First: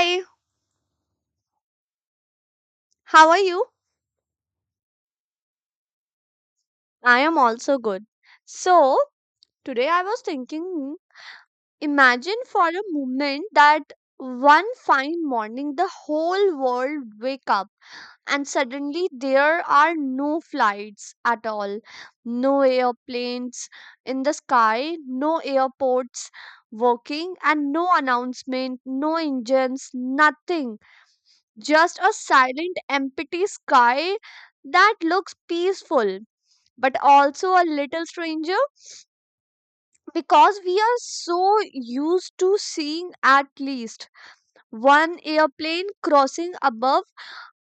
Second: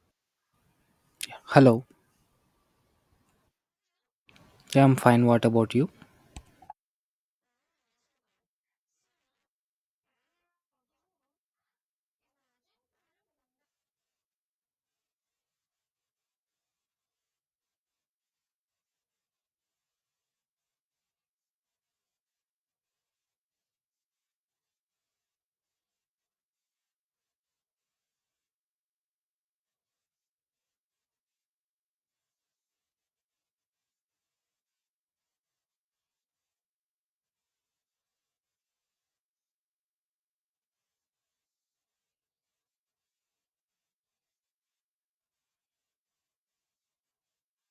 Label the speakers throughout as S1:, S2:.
S1: Hi,
S2: Hello.
S1: how are you?
S2: Yeah, I'm fine. What about you?
S1: I am also good. So, today I was thinking imagine for a moment that one fine morning the whole world wake up and suddenly there are no flights at all, no airplanes in the sky, no airports working, and no announcement, no engines, nothing, just a silent empty sky that looks peaceful but also a little stranger because we are so used to seeing at least one airplane crossing above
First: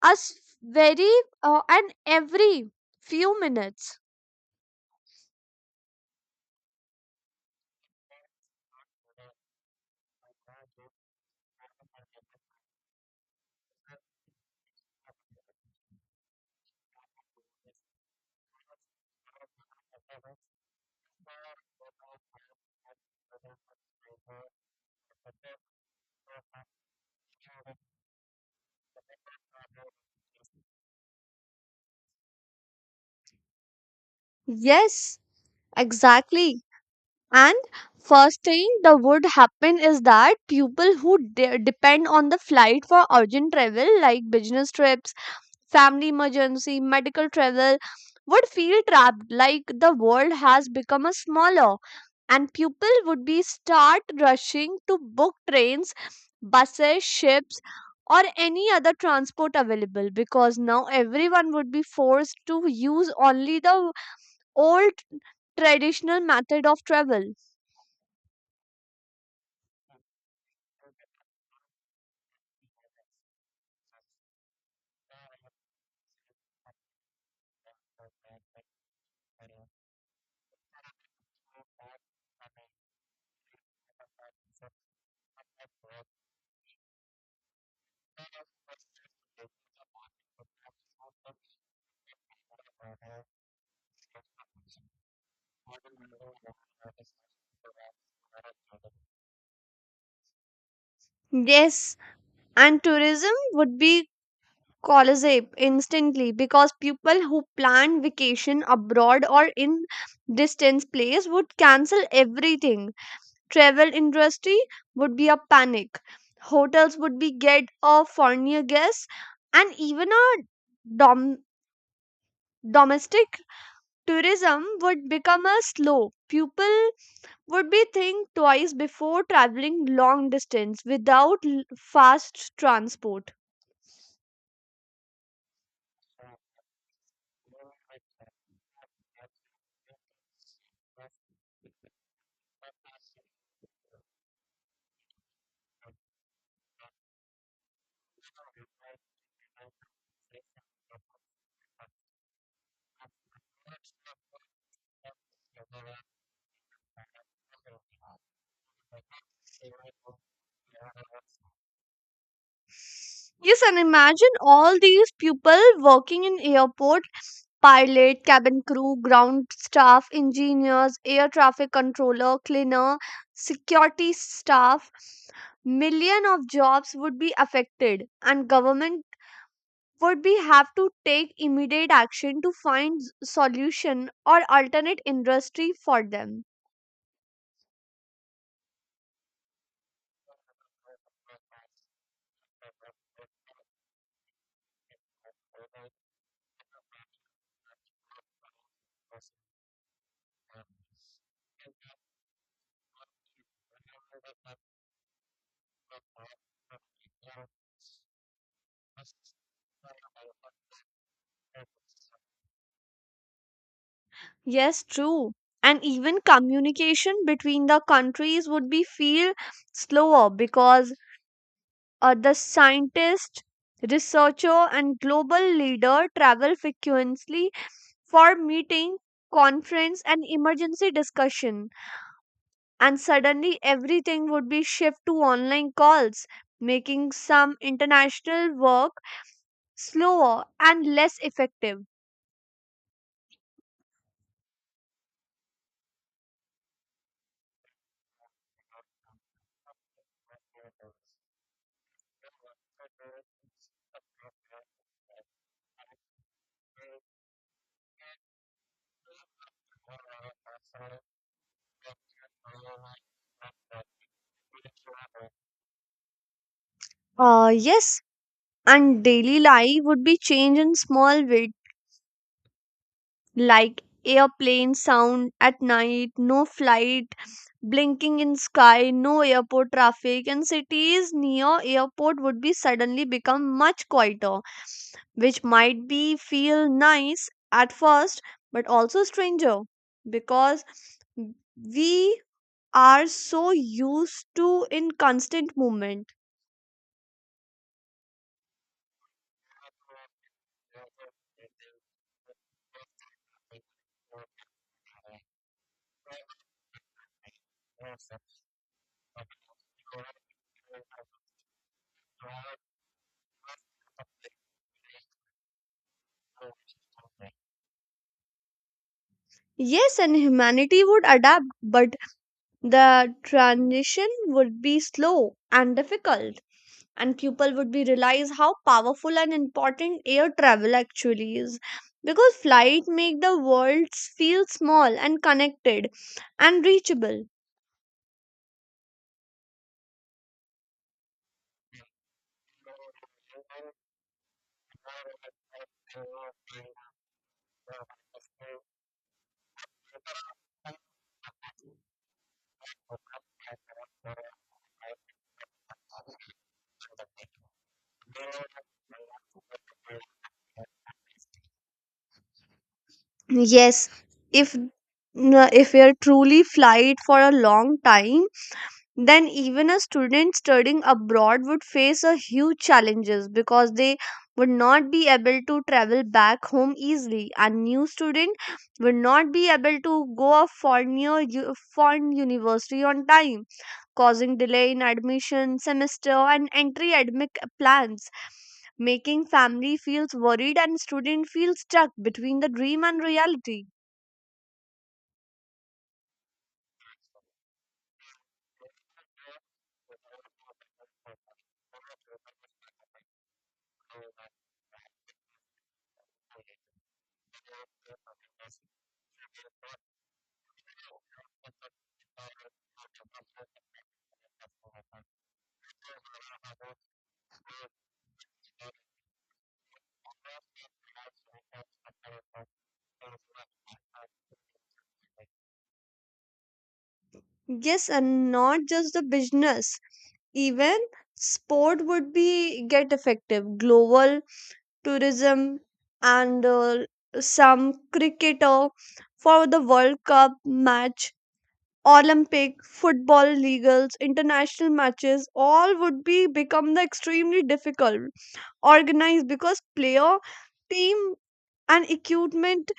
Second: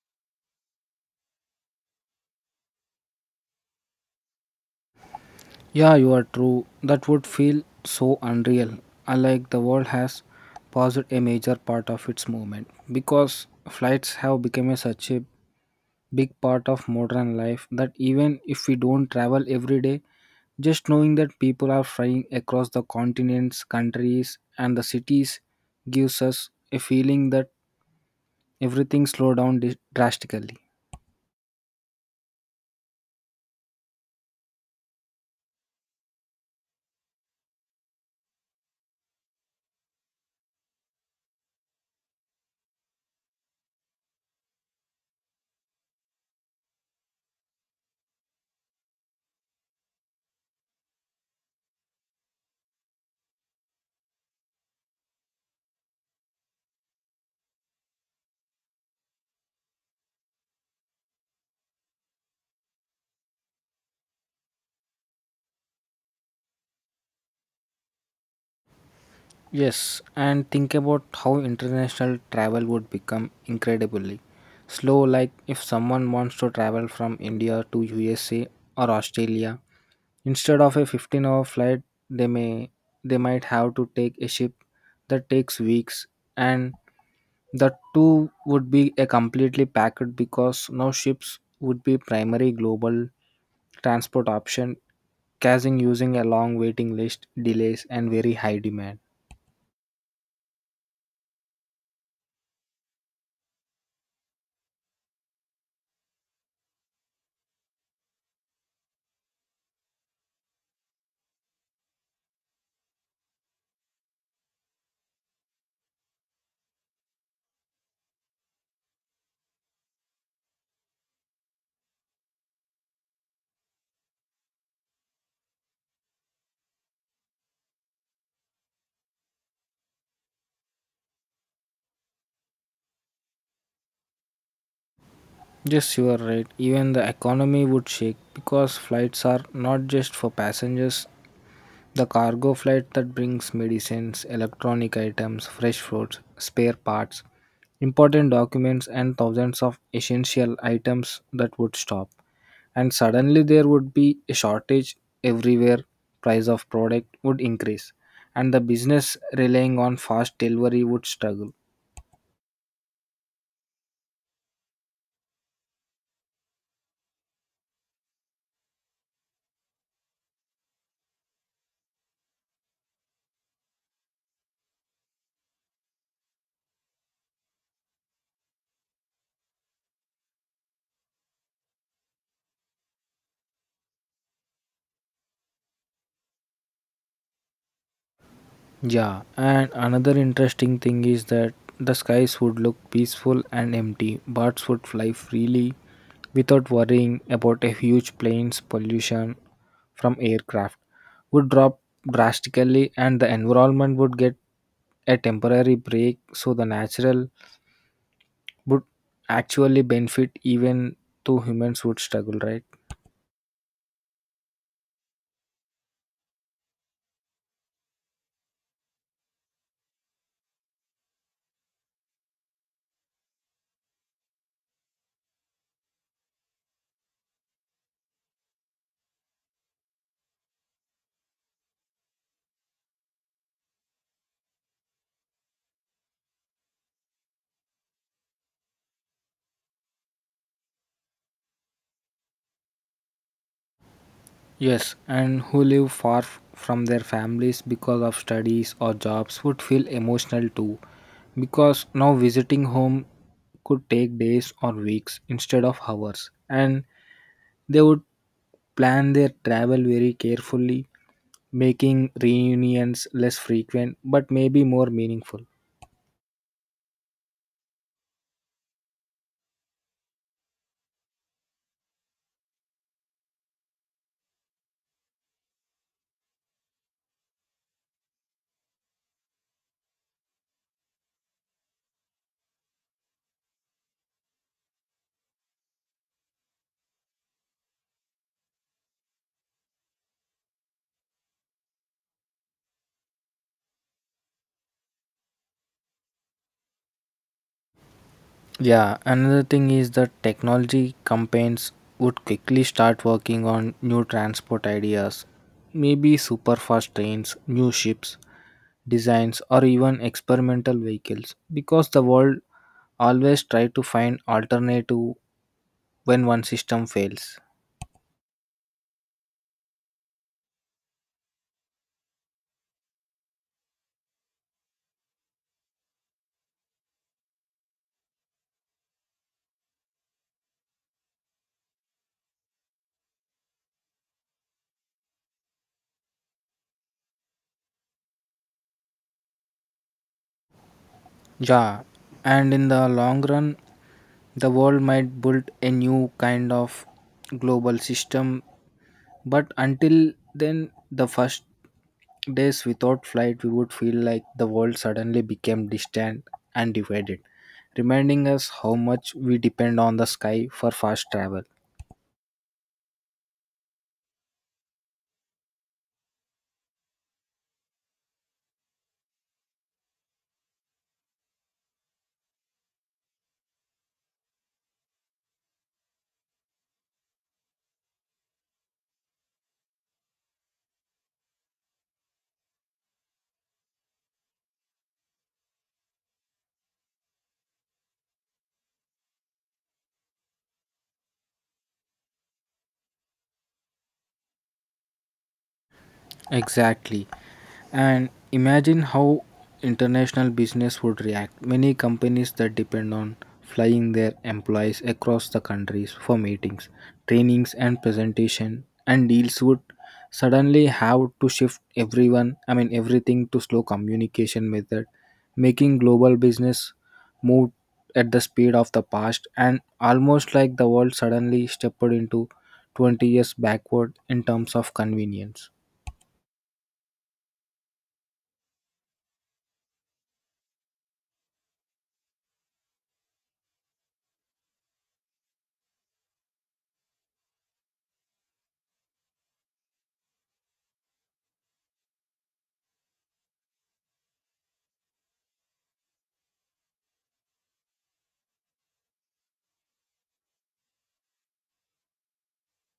S1: us very and every few minutes.
S2: Yeah, you are true. That would feel so unreal. Unlike the world has paused a major part of its movement because flights have become a such a big part of modern life that even if we don't travel every day, just knowing that people are flying across the continents, countries, and the cities gives us a feeling that everything slowed down drastically.
S1: Yes, exactly. And first thing that would happen is that people who depend on the flight for urgent travel like business trips, family emergency, medical travel would feel trapped like the world has become a smaller, and people would be start rushing to book trains, buses, ships, or any other transport available because now everyone would be forced to use only the old traditional method of travel.
S2: Yes, and think about how international travel would become incredibly slow. Like if someone wants to travel from India to USA or Australia, instead of a 15-hour flight, they may they might have to take a ship that takes weeks, and the two would be a completely packed because now ships would be primary global transport option, causing using a long waiting list, delays, and very high demand.
S1: Yes, and tourism would be collapse instantly because people who plan vacation abroad or in distant place would cancel everything. Travel industry would be a panic, hotels would be get a foreigner guests, and even a dom- domestic tourism would become a slow. People would be think twice before traveling long distance without fast transport.
S2: Yes, you are right. Even the economy would shake because flights are not just for passengers. The cargo flight that brings medicines, electronic items, fresh fruits, spare parts, important documents, and thousands of essential items that would stop. And suddenly there would be a shortage everywhere. Price of product would increase, and the business relying on fast delivery would struggle.
S1: Yes, and imagine all these people working in airport, pilot, cabin crew, ground staff, engineers, air traffic controller, cleaner, security staff, million of jobs would be affected, and government would be have to take immediate action to find solution or alternate industry for them.
S2: Yeah, and another interesting thing is that the skies would look peaceful and empty. Birds would fly freely without worrying about a huge plane's pollution from aircraft would drop drastically and the environment would get a temporary break so the natural would actually benefit even though humans would struggle, right?
S1: Yes, true. And even communication between the countries would be feel slower because the scientist, researcher, and global leader travel frequently for meeting, conference, and emergency discussion. And suddenly, everything would be shift to online calls, making some international work slower and less effective.
S2: Yes, and who live far from their families because of studies or jobs would feel emotional too, because now visiting home could take days or weeks instead of hours, and they would plan their travel very carefully, making reunions less frequent but maybe more meaningful.
S1: Yes, and daily life would be changed in small ways, like airplane sound at night, no flight blinking in sky, no airport traffic, and cities near airport would be suddenly become much quieter, which might be feel nice at first, but also stranger because we are so used to in constant movement.
S2: Yeah, another thing is that technology campaigns would quickly start working on new transport ideas, maybe super fast trains, new ships, designs or even experimental vehicles because the world always try to find alternative when one system fails.
S1: Yes, and humanity would adapt, but the transition would be slow and difficult. And people would be realize how powerful and important air travel actually is because flight make the world feel small and connected and reachable.
S2: Yeah, and in the long run the world might build a new kind of global system, but until then the first days without flight we would feel like the world suddenly became distant and divided, reminding us how much we depend on the sky for fast travel.
S1: Yes, if we are truly flight for a long time, then even a student studying abroad would face a huge challenges because they would not be able to travel back home easily, and new student would not be able to go a foreign, foreign university on time, causing delay in admission semester and entry academic plans, making family feels worried and student feels stuck between the dream and reality.
S2: Exactly. And imagine how international business would react. Many companies that depend on flying their employees across the countries for meetings, trainings and presentation and deals would suddenly have to shift everyone, I mean everything to slow communication method, making global business move at the speed of the past and almost like the world suddenly stepped into 20 years backward in terms of convenience.
S1: Yes, and not just the business, even sport would be get effective. Global tourism and some cricketer for the World Cup match, Olympic football legals, international matches, all would be become the extremely difficult organized because player, team, and equipment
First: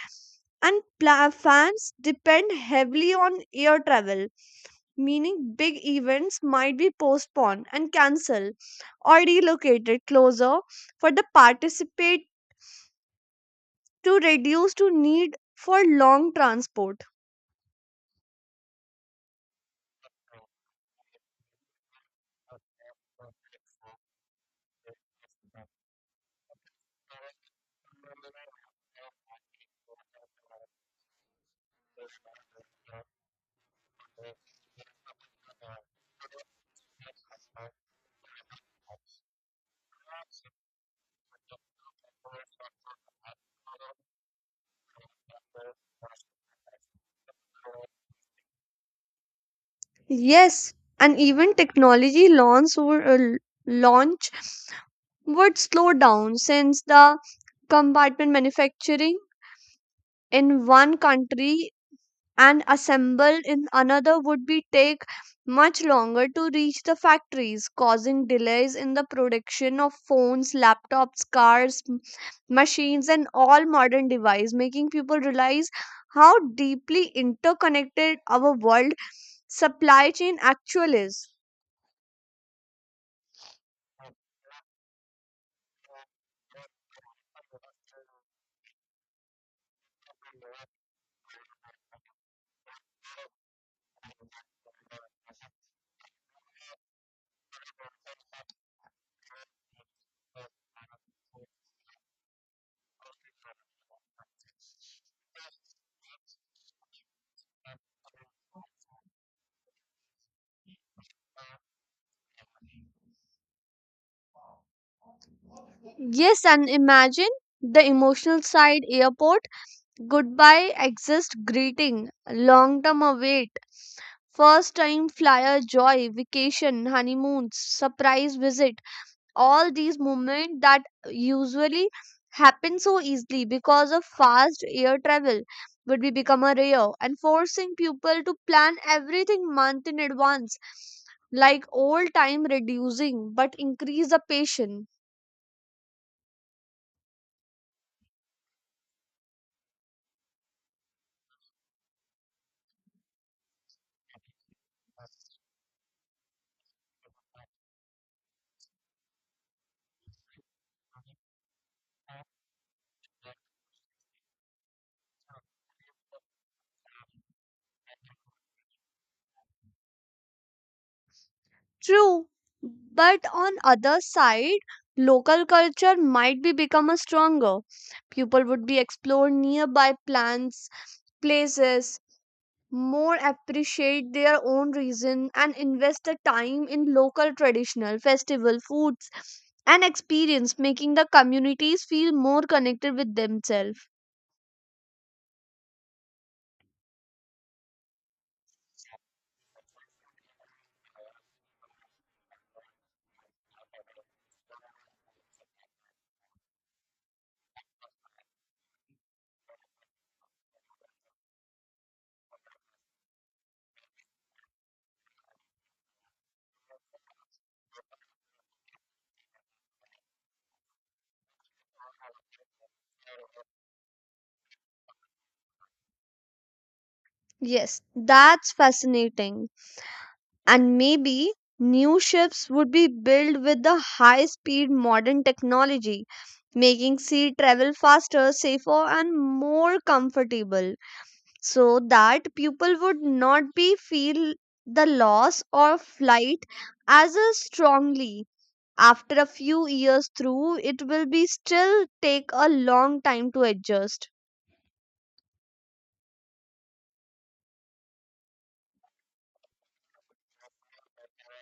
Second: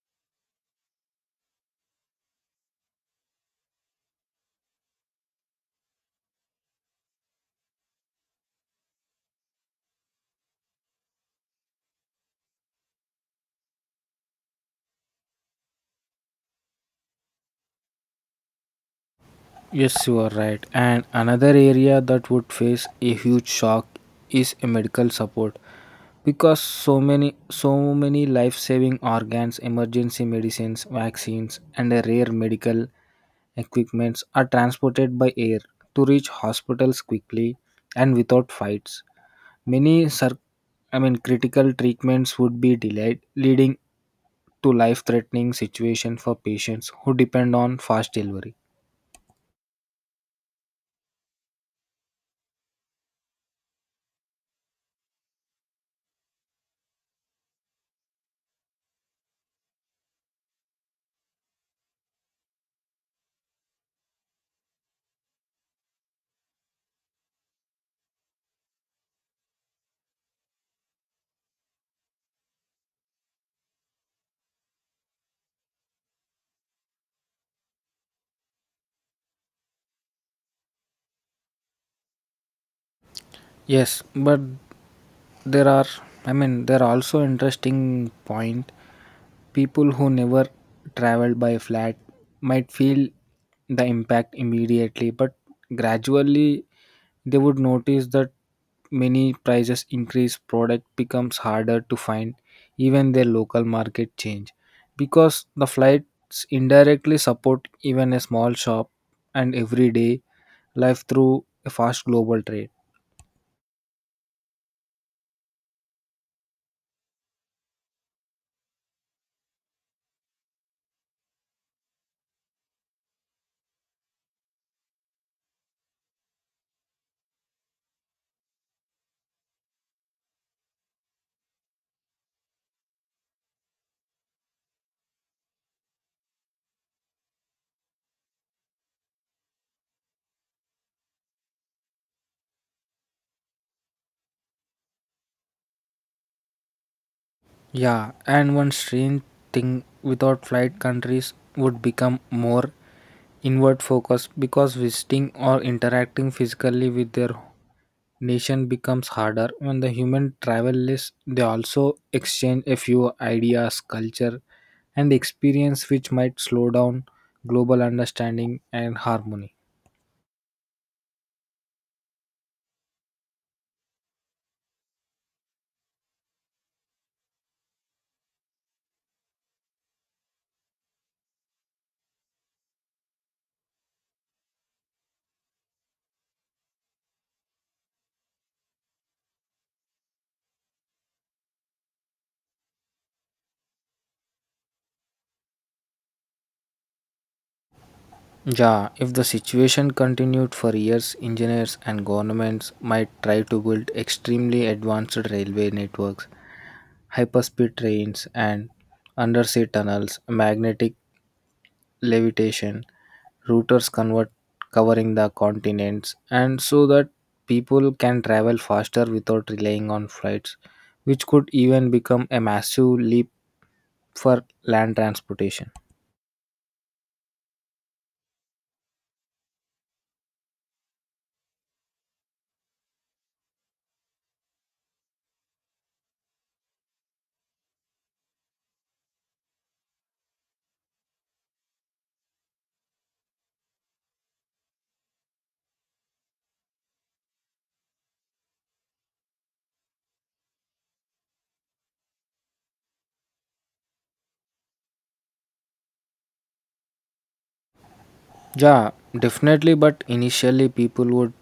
S1: and fans depend heavily on air travel, meaning big events might be postponed and cancelled or relocated closer for the participate to reduce to need for long transport.
S2: Yes, you are right. And another area that would face a huge shock is a medical support because so many life-saving organs, emergency medicines, vaccines and a rare medical equipments are transported by air to reach hospitals quickly and without fights. Many cir- I mean critical treatments would be delayed leading to life-threatening situation for patients who depend on fast delivery.
S1: Yes, and even technology launch would, launch would slow down since the compartment manufacturing in one country and assemble in another would be take much longer to reach the factories, causing delays in the production of phones, laptops, cars, machines, and all modern devices, making people realize how deeply interconnected our world supply chain actually is.
S2: Yes, but there are, I mean, there are also interesting point. People who never traveled by flat might feel the impact immediately, but gradually they would notice that many prices increase, product becomes harder to find, even their local market change, because the flights indirectly support even a small shop and everyday life through a fast global trade.
S1: Yes, and imagine the emotional side, airport goodbye exist greeting long term await, first time flyer joy, vacation, honeymoons, surprise visit, all these moments that usually happen so easily because of fast air travel would be become a rare and forcing people to plan everything month in advance like old time reducing but increase the patience.
S2: Yeah, and one strange thing without flight countries would become more inward focused because visiting or interacting physically with their nation becomes harder when the human travel list they also exchange a few ideas culture and experience which might slow down global understanding and harmony.
S1: True, but on other side, local culture might be become a stronger. People would be explore nearby plants, places, more appreciate their own reason and invest the time in local traditional festival foods and experience, making the communities feel more connected with themselves.
S2: Yeah, if the situation continued for years, engineers and governments might try to build extremely advanced railway networks, hyperspeed trains, and undersea tunnels, magnetic levitation, routers convert covering the continents, and so that people can travel faster without relying on flights, which could even become a massive leap for land transportation.
S1: Yes, that's fascinating. And maybe new ships would be built with the high speed modern technology, making sea travel faster, safer, and more comfortable so that people would not be feel the loss of flight as a strongly after a few years through it will be still take a long time to adjust.
S2: Yeah, definitely. But initially, people would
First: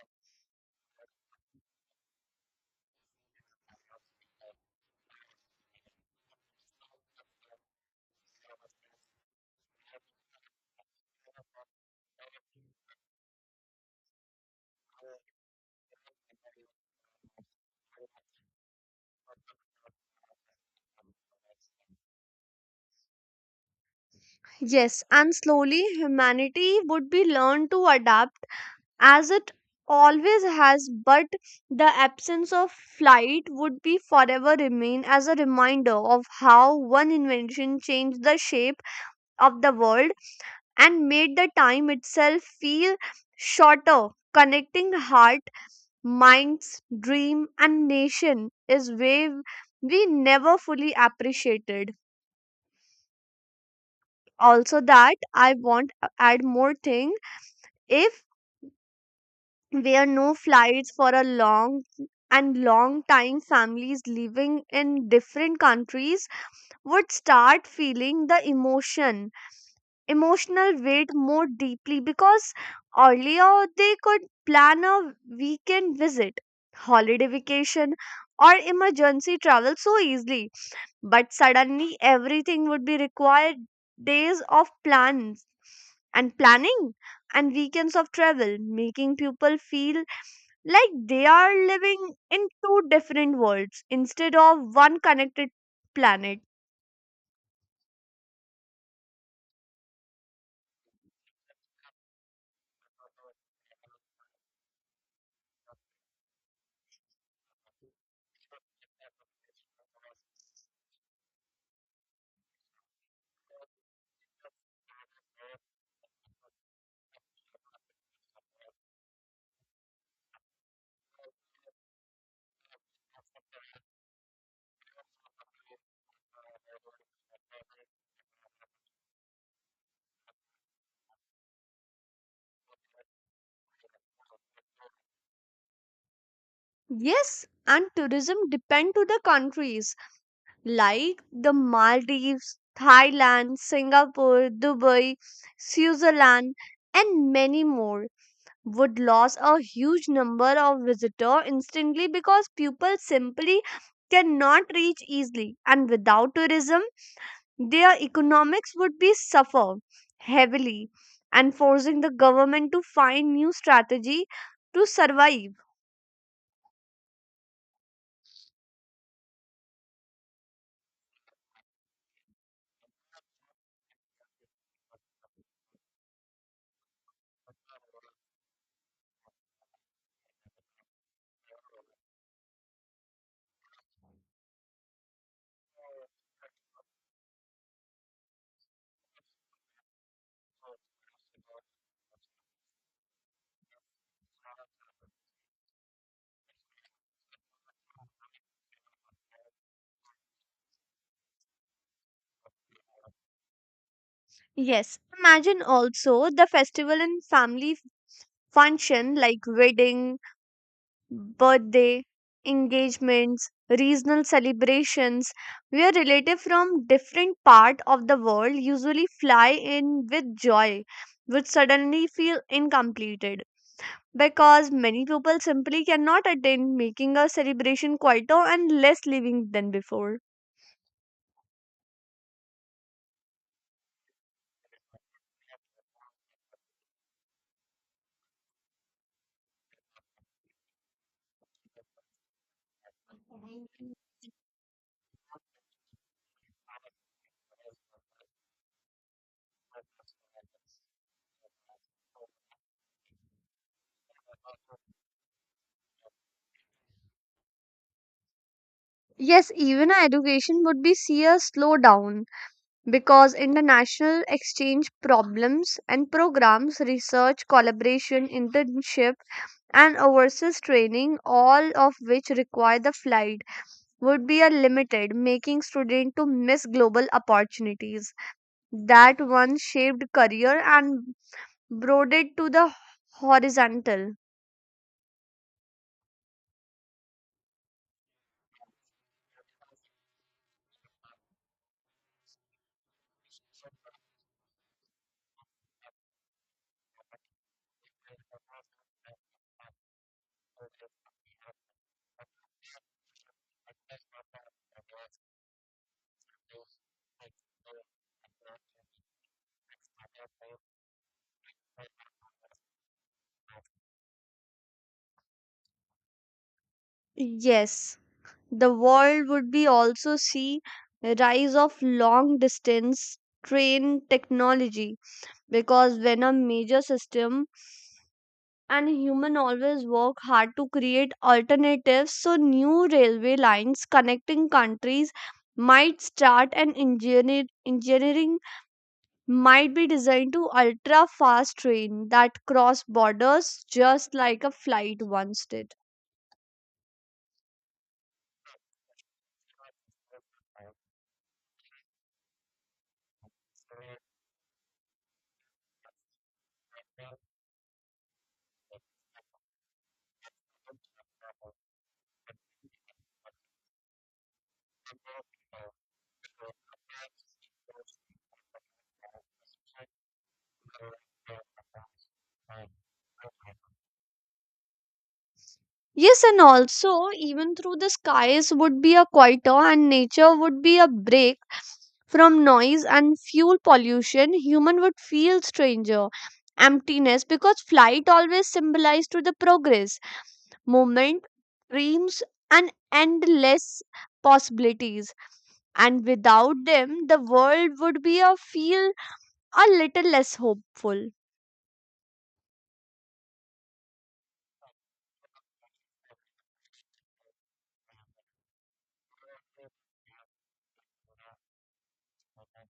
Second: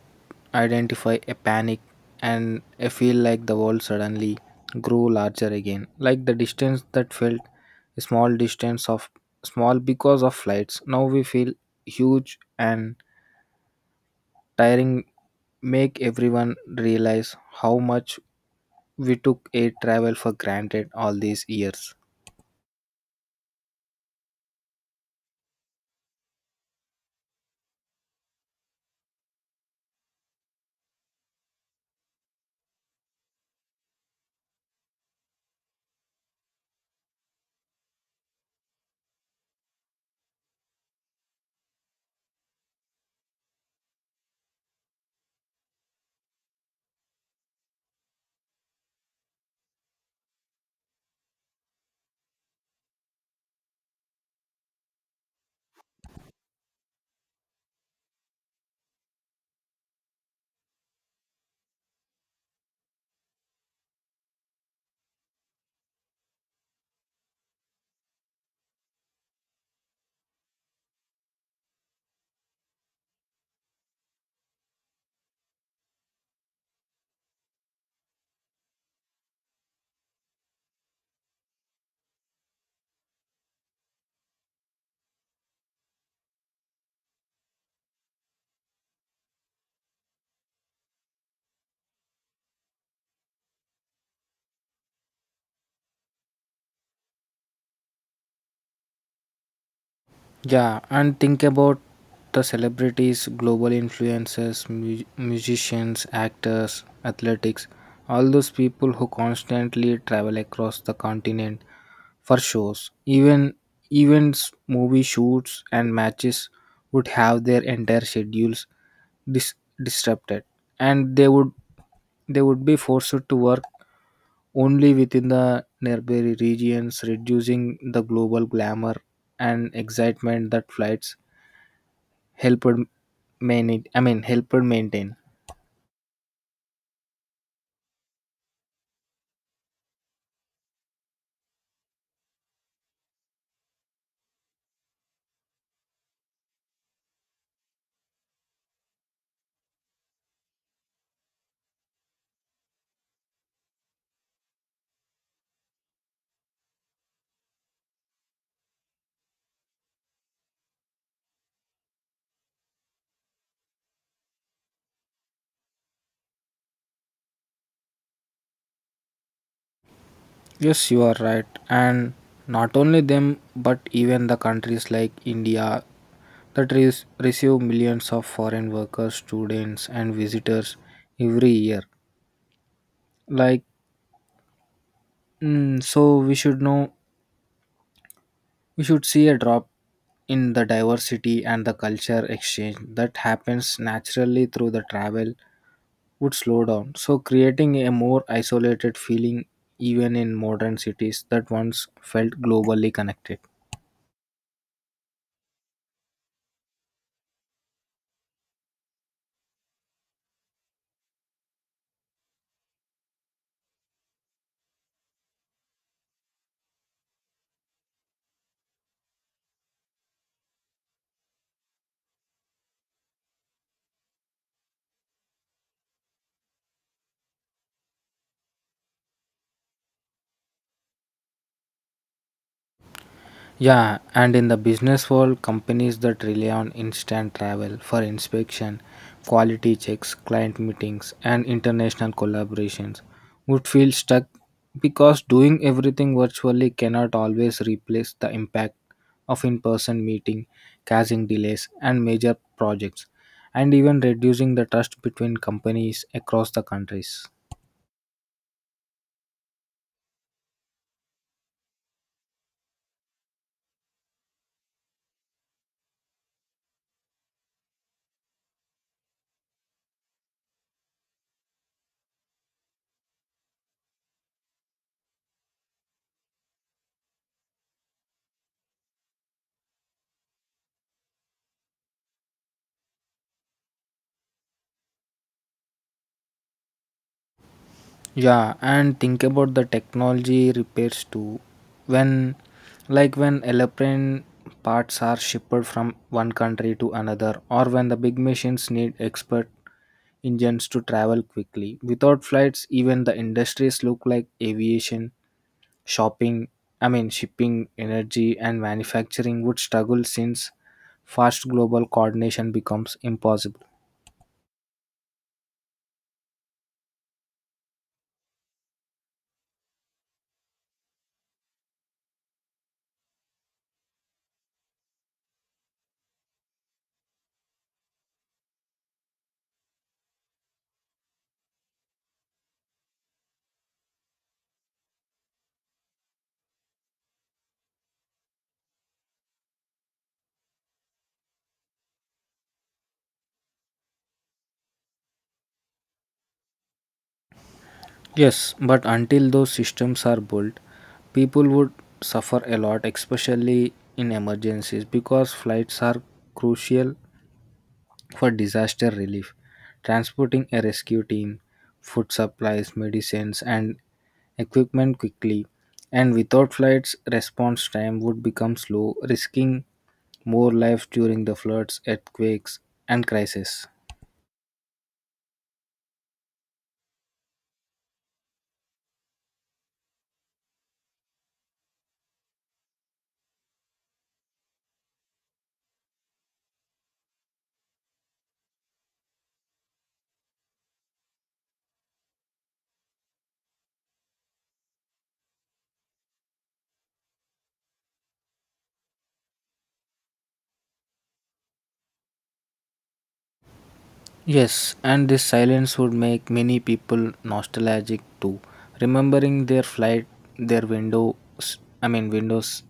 S2: identify a panic and a feel like the world suddenly grew larger again. Like the distance that felt a small distance of small because of flights. Now we feel huge and tiring, make everyone realize how much we took air travel for granted all these years.
S1: Yes, and slowly humanity would be learned to adapt as it always has, but the absence of flight would be forever remain as a reminder of how one invention changed the shape of the world and made the time itself feel shorter, connecting heart, minds, dream, and nation is way we never fully appreciated. Also that I want to add more thing, if where no flights for a long and long time, families living in different countries would start feeling the emotion emotional weight more deeply because earlier they could plan a weekend visit, holiday vacation, or emergency travel so easily, but suddenly everything would be required days of plans and planning and weekends of travel, making people feel like they are living in two different worlds instead of one connected planet.
S2: Yeah, and think about the celebrities, global influencers, musicians, actors, athletics, all those people who constantly travel across the continent for shows. Even events, movie shoots, and matches would have their entire schedules dis- disrupted, and they would be forced to work only within the nearby regions, reducing the global glamour and excitement that flights helped maintain. I mean, helped maintain.
S1: Yes, and tourism depend to the countries like the Maldives, Thailand, Singapore, Dubai, Switzerland, and many more would lose a huge number of visitor instantly because people simply cannot reach easily, and without tourism their economics would be suffer heavily and forcing the government to find new strategy to survive.
S2: Yes, you are right, and not only them, but even the countries like India that receive millions of foreign workers, students, and visitors every year. Like, so we should see a drop in the diversity and the culture exchange that happens naturally through the travel would slow down. So, creating a more isolated feeling even in modern cities that once felt globally connected.
S1: Yes, imagine also the festival and family function like wedding, birthday, engagements, regional celebrations where relatives from different part of the world usually fly in with joy would suddenly feel incomplete because many people simply cannot attend, making a celebration quieter and less living than before.
S2: Yeah, and in the business world, companies that rely on instant travel for inspection, quality checks, client meetings, and international collaborations would feel stuck because doing everything virtually cannot always replace the impact of in person meeting, causing delays and major projects, and even reducing the trust between companies across the countries.
S1: Yes, even our education would be see a slowdown because international exchange problems and programs, research, collaboration, internship, and overseas training, all of which require the flight, would be a limited, making students to miss global opportunities that once shaped career and broadened to the horizontal.
S2: Yeah, and think about the technology repairs too. When, like when airplane parts are shipped from one country to another, or when the big machines need expert engines to travel quickly. Without flights, even the industries look like aviation, shopping, I mean, shipping, energy, and manufacturing would struggle since fast global coordination becomes impossible.
S1: Yes, the world would be also see a rise of long distance train technology because when a major system and human always work hard to create alternatives, so new railway lines connecting countries might start, and engineering might be designed to ultra fast train that cross borders just like a flight once did.
S2: Yes, but until those systems are built, people would suffer a lot, especially in emergencies, because flights are crucial for disaster relief. Transporting a rescue team, food supplies, medicines, and equipment quickly, and without flights, response time would become slow, risking more lives during the floods, earthquakes, and crises.
S1: Yes, and also, even through the skies would be a quieter and nature would be a break from noise and fuel pollution. Human would feel stranger, emptiness, because flight always symbolized to the progress, movement, dreams, and endless possibilities. And without them, the world would be a feel a little less hopeful.
S2: Yes, and this silence would make many people nostalgic too, remembering their flight, I mean windows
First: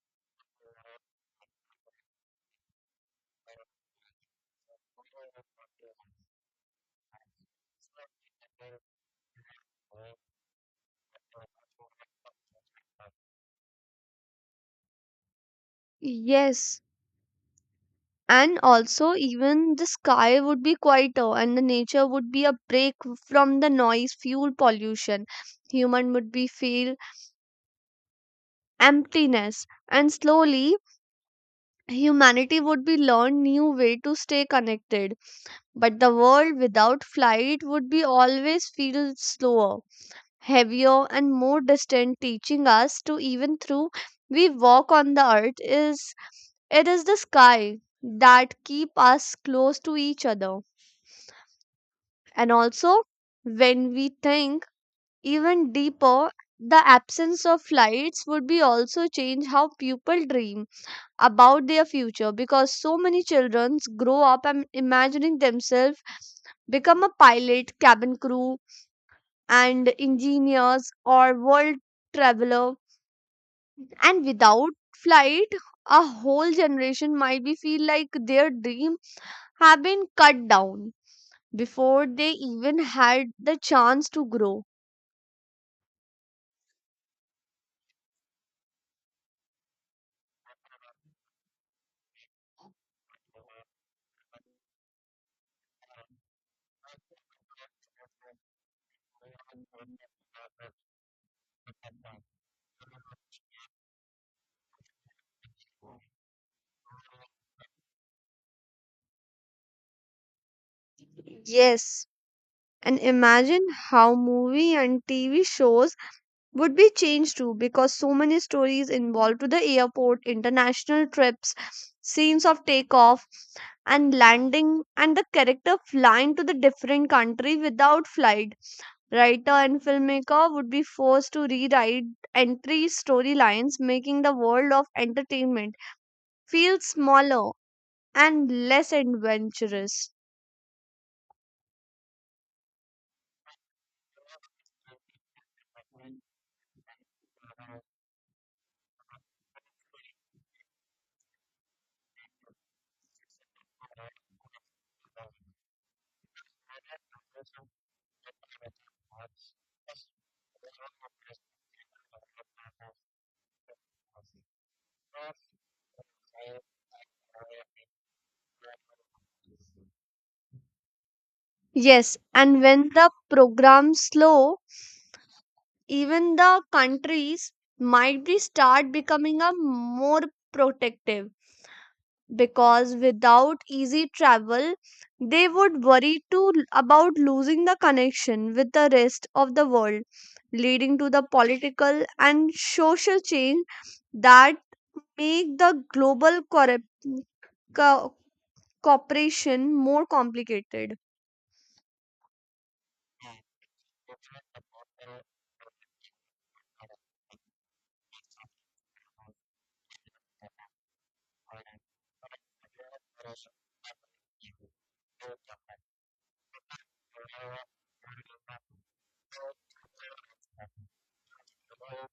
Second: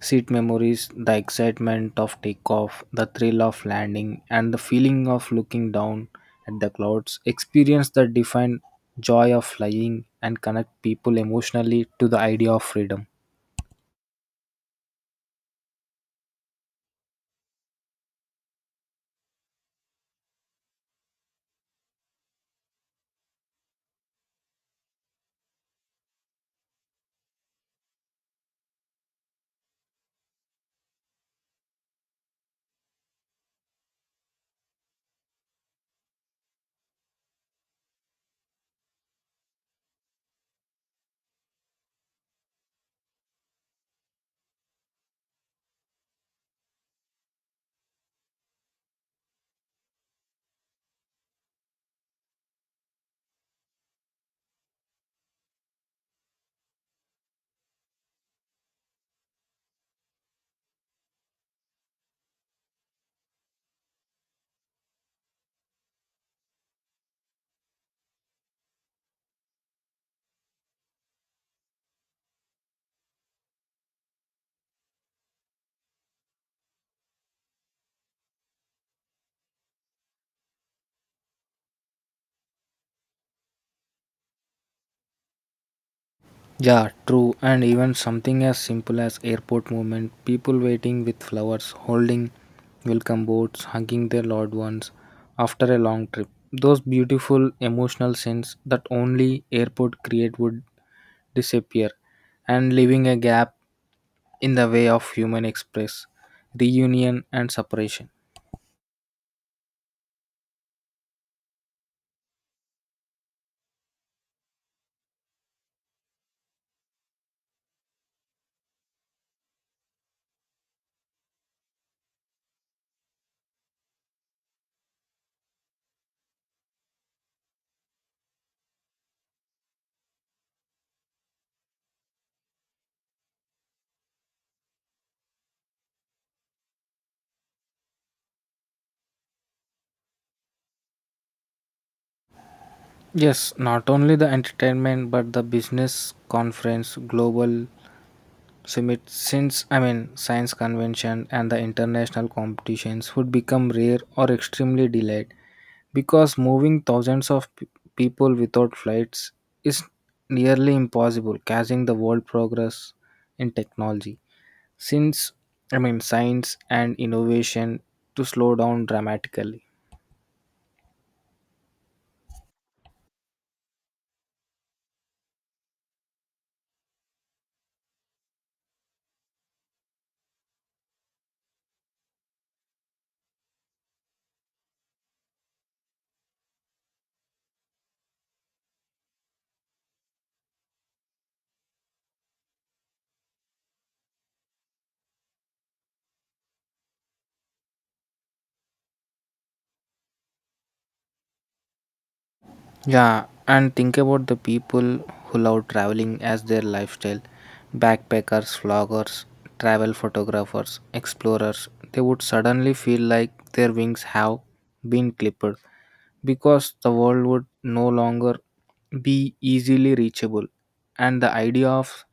S2: seat memories, the excitement of takeoff, the thrill of landing, and the feeling of looking down at the clouds, experience that define joy of flying and connect people emotionally to the idea of freedom.
S1: Yes, and also even the sky would be quieter and the nature would be a break from the noise fuel pollution. Human would be feel emptiness, and slowly humanity would be learn new way to stay connected, but the world without flight would be always feel slower, heavier, and more distant, teaching us to even through we walk on the earth is it is the sky that keep us close to each other. And also, when we think even deeper, the absence of lights would be also change how people dream about their future because so many children grow up and imagining themselves become a pilot, cabin crew, and engineers or world traveler. And without flight, a whole generation might be feel like their dream have been cut down before they even had the chance to grow.
S2: Yeah, true. And even something as simple as airport movement, people waiting with flowers, holding welcome boats, hugging their loved ones after a long trip. Those beautiful emotional scenes that only airport create would disappear and leaving a gap in the way of human express, reunion and separation.
S1: Yes, and imagine how movie and TV shows would be changed too because so many stories involved to the airport, international trips, scenes of takeoff and landing and the character flying to the different country without flight. Writer and filmmaker would be forced to rewrite entry storylines, making the world of entertainment feel smaller and less adventurous.
S2: Yes, not only the entertainment but the business, conference, since I mean science convention and the international competitions would become rare or extremely delayed because moving thousands of people without flights is nearly impossible, causing the world progress in technology. Since I mean science and innovation to slow down dramatically.
S1: Yes, and when the programs slow, even the countries might be start becoming a more protective because without easy travel they would worry about losing the connection with the rest of the world, leading to the political and social change that make the global co- cooperation more complicated.
S2: Yeah, and think about the people who love traveling as their lifestyle backpackers, vloggers, travel photographers, explorers. They would suddenly feel like their wings have been clipped because the world would no longer be easily reachable. And the idea of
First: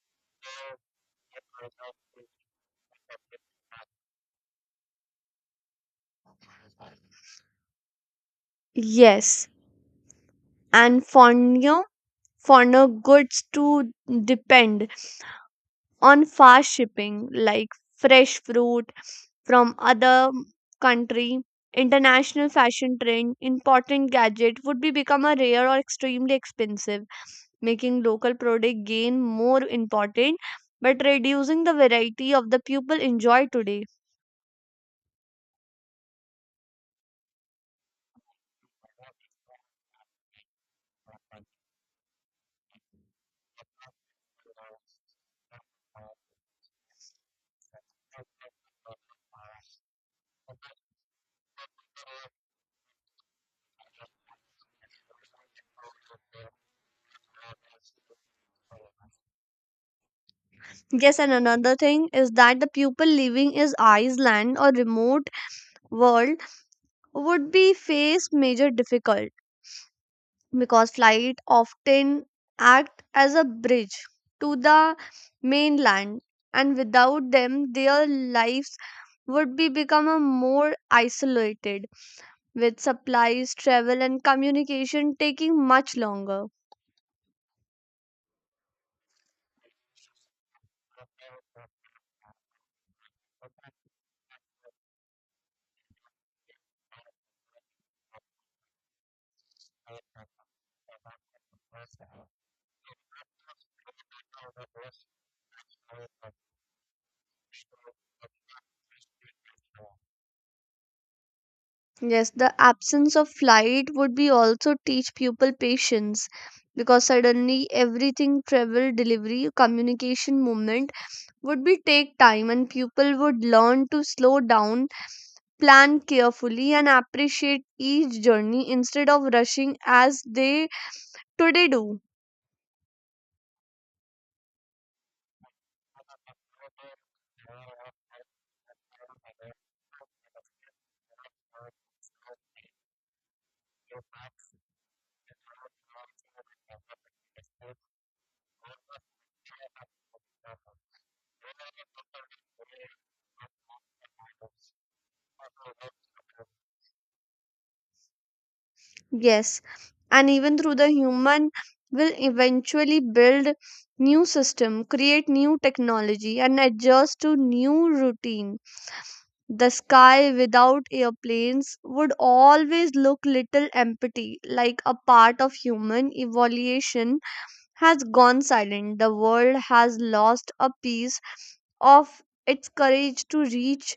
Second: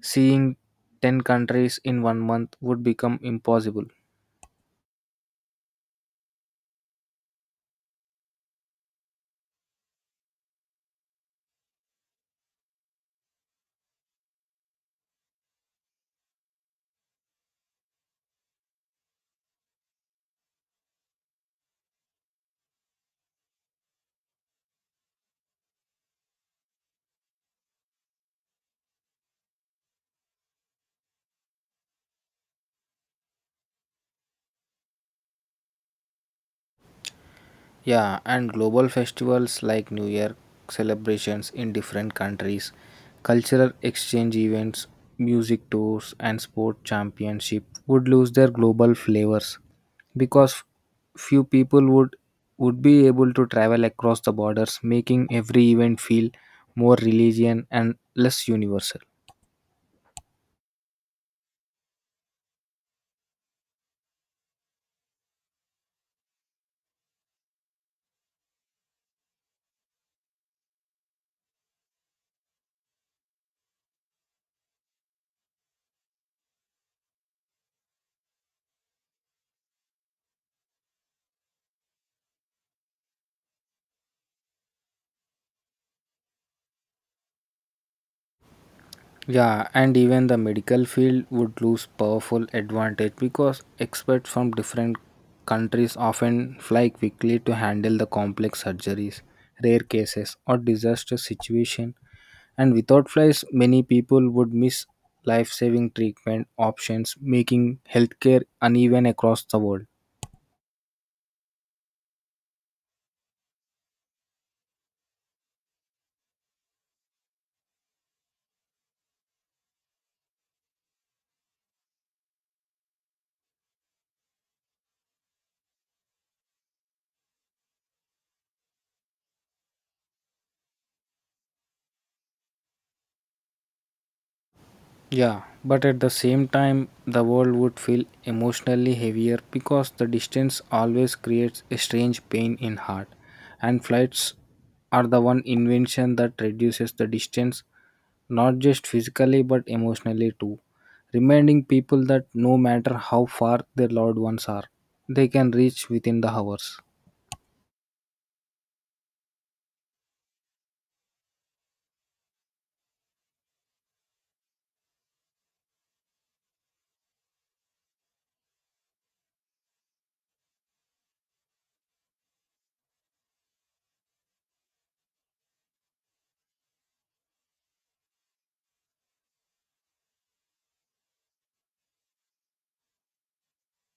S2: seeing 10 countries in one month would become impossible.
S1: Yes, and for new, for no goods to depend on fast shipping like fresh fruit from other country, international fashion trend important gadget would be become a rare or extremely expensive, making local product gain more important but reducing the variety of the people enjoy today.
S2: Yeah, and global festivals like New Year celebrations in different countries, cultural exchange events, music tours, and sport championship would lose their global flavors because few people would be able to travel across the borders, making every event feel more religion and less universal.
S1: Yes, and another thing is that the people living is island or remote world would be face major difficult because flight often act as a bridge to the mainland, and without them their lives would be become a more isolated with supplies travel and communication taking much longer.
S2: Yeah, and even the medical field would lose powerful advantage because experts from different countries often fly quickly to handle the complex surgeries, rare cases, or disaster situation. And without flights, many people would miss life-saving treatment options, making healthcare uneven across the world.
S1: Yes, the absence of flight would be also teach people patience because suddenly everything travel delivery communication movement would be take time, and people would learn to slow down, plan carefully, and appreciate each journey instead of rushing as they today do.
S2: Yeah, but at the same time, the world would feel emotionally heavier because the distance always creates a strange pain in heart. And flights are the one invention that reduces the distance, not just physically but emotionally too, reminding people that no matter how far their loved ones are, they can reach within the hours.
S1: Yes, and even through the human will eventually build new system, create new technology and adjust to new routine. The sky without airplanes would always look little empty, like a part of human evolution has gone silent. The world has lost a piece of its courage to reach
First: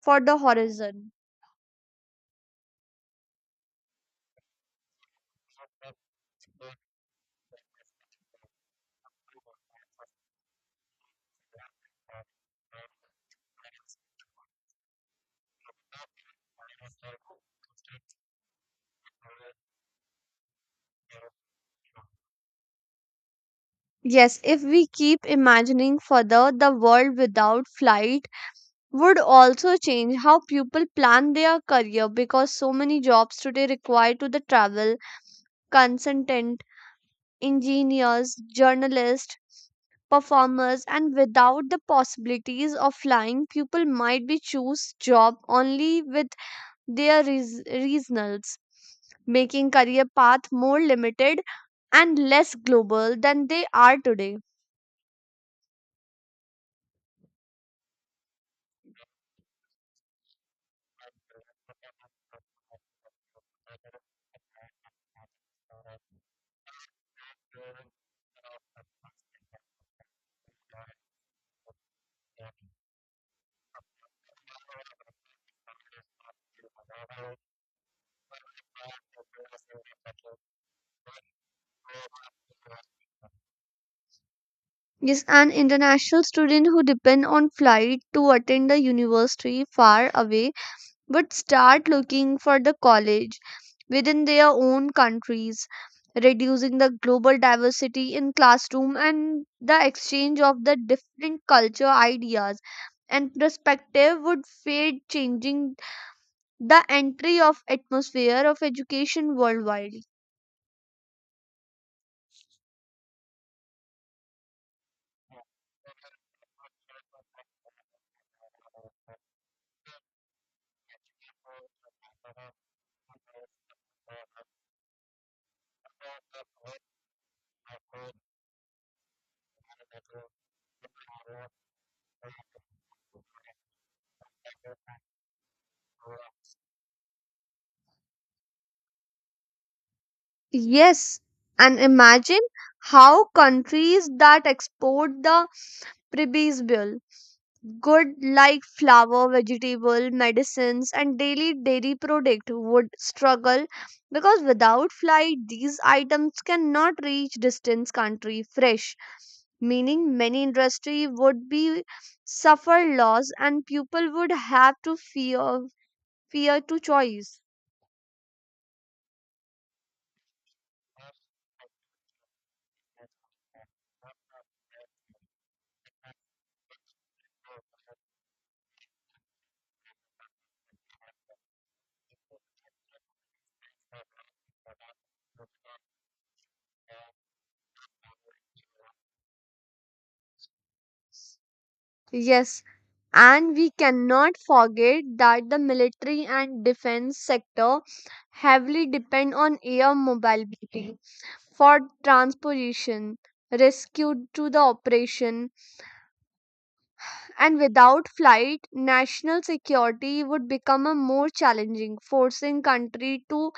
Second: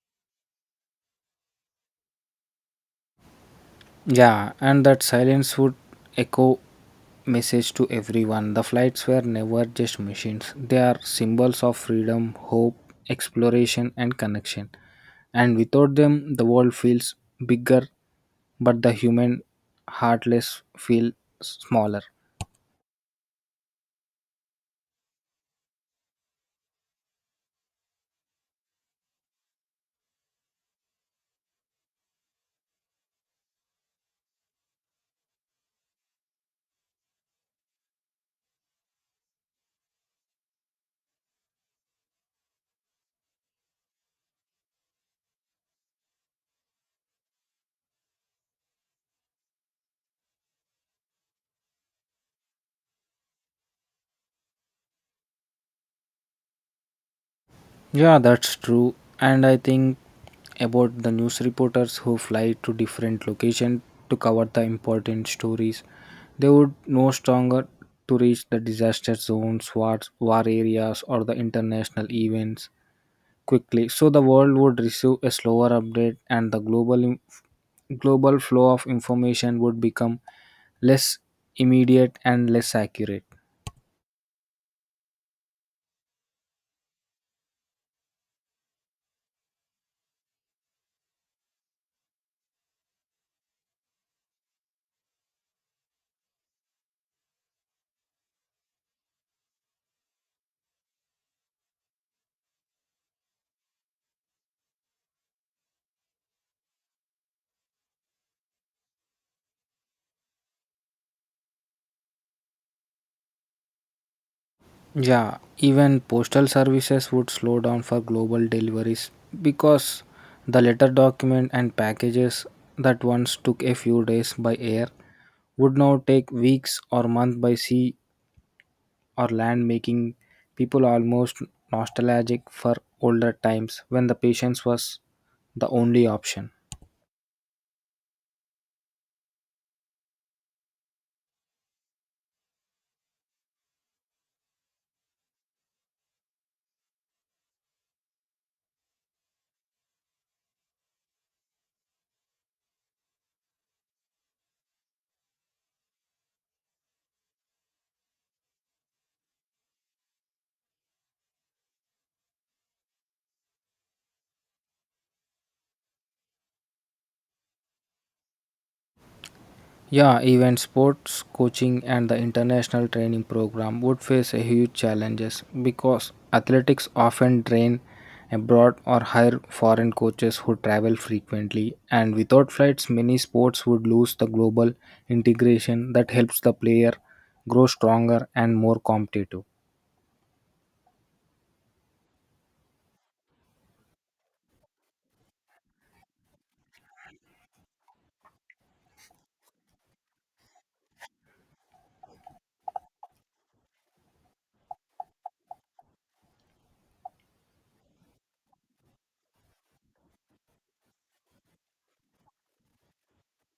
S1: for the horizon.
S2: Yeah, and that silence would echo message to everyone. The flights were never just machines. They are symbols of freedom, hope, exploration and connection. And without them the world feels bigger but the human heartless feel smaller.
S1: Yes, if we keep imagining further, the world without flight would also change how people plan their career because so many jobs today require to the travel, consultant, engineers, journalists, performers, and without the possibilities of flying, people might be choose job only with their regionals, making career path more limited and less global than they are today.
S2: Yeah, that's true. And I think about the news reporters who fly to different locations to cover the important stories. They would know stronger to reach the disaster zones, wars, war areas, or the international events quickly. So the world would receive a slower update, and the global flow of information would become less immediate and less accurate.
S1: Yes, an international student who depend on flight to attend a university far away would start looking for the college within their own countries, reducing the global diversity in classroom, and the exchange of the different culture ideas and perspective would fade, changing the entry of atmosphere of education worldwide.
S2: Yeah, even postal services would slow down for global deliveries because the letter document and packages that once took a few days by air would now take weeks or months by sea or land, making people almost nostalgic for older times when the patience was the only option.
S1: Yes, and imagine how countries that export the previsible good like flour, vegetable, medicines, and daily dairy product would struggle because without flight, these items cannot reach distant country fresh, meaning many industry would be suffer loss and people would have to fear to choice.
S2: Yeah, even sports coaching and the international training program would face a huge challenges because athletics often train abroad or hire foreign coaches who travel frequently and without flights many sports would lose the global integration that helps the player grow stronger and more competitive.
S1: Yes, and we cannot forget that the military and defense sector heavily depend on air mobility for transportation, rescue to the operation, and without flight, national security would become a more challenging, forcing country to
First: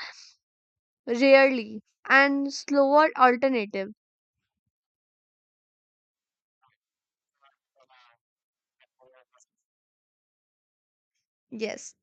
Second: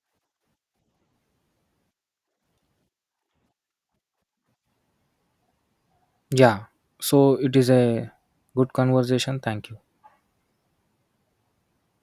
S1: rarely and slower alternative.
S2: Yeah. So it is a good conversation. Thank you.
S1: Yes.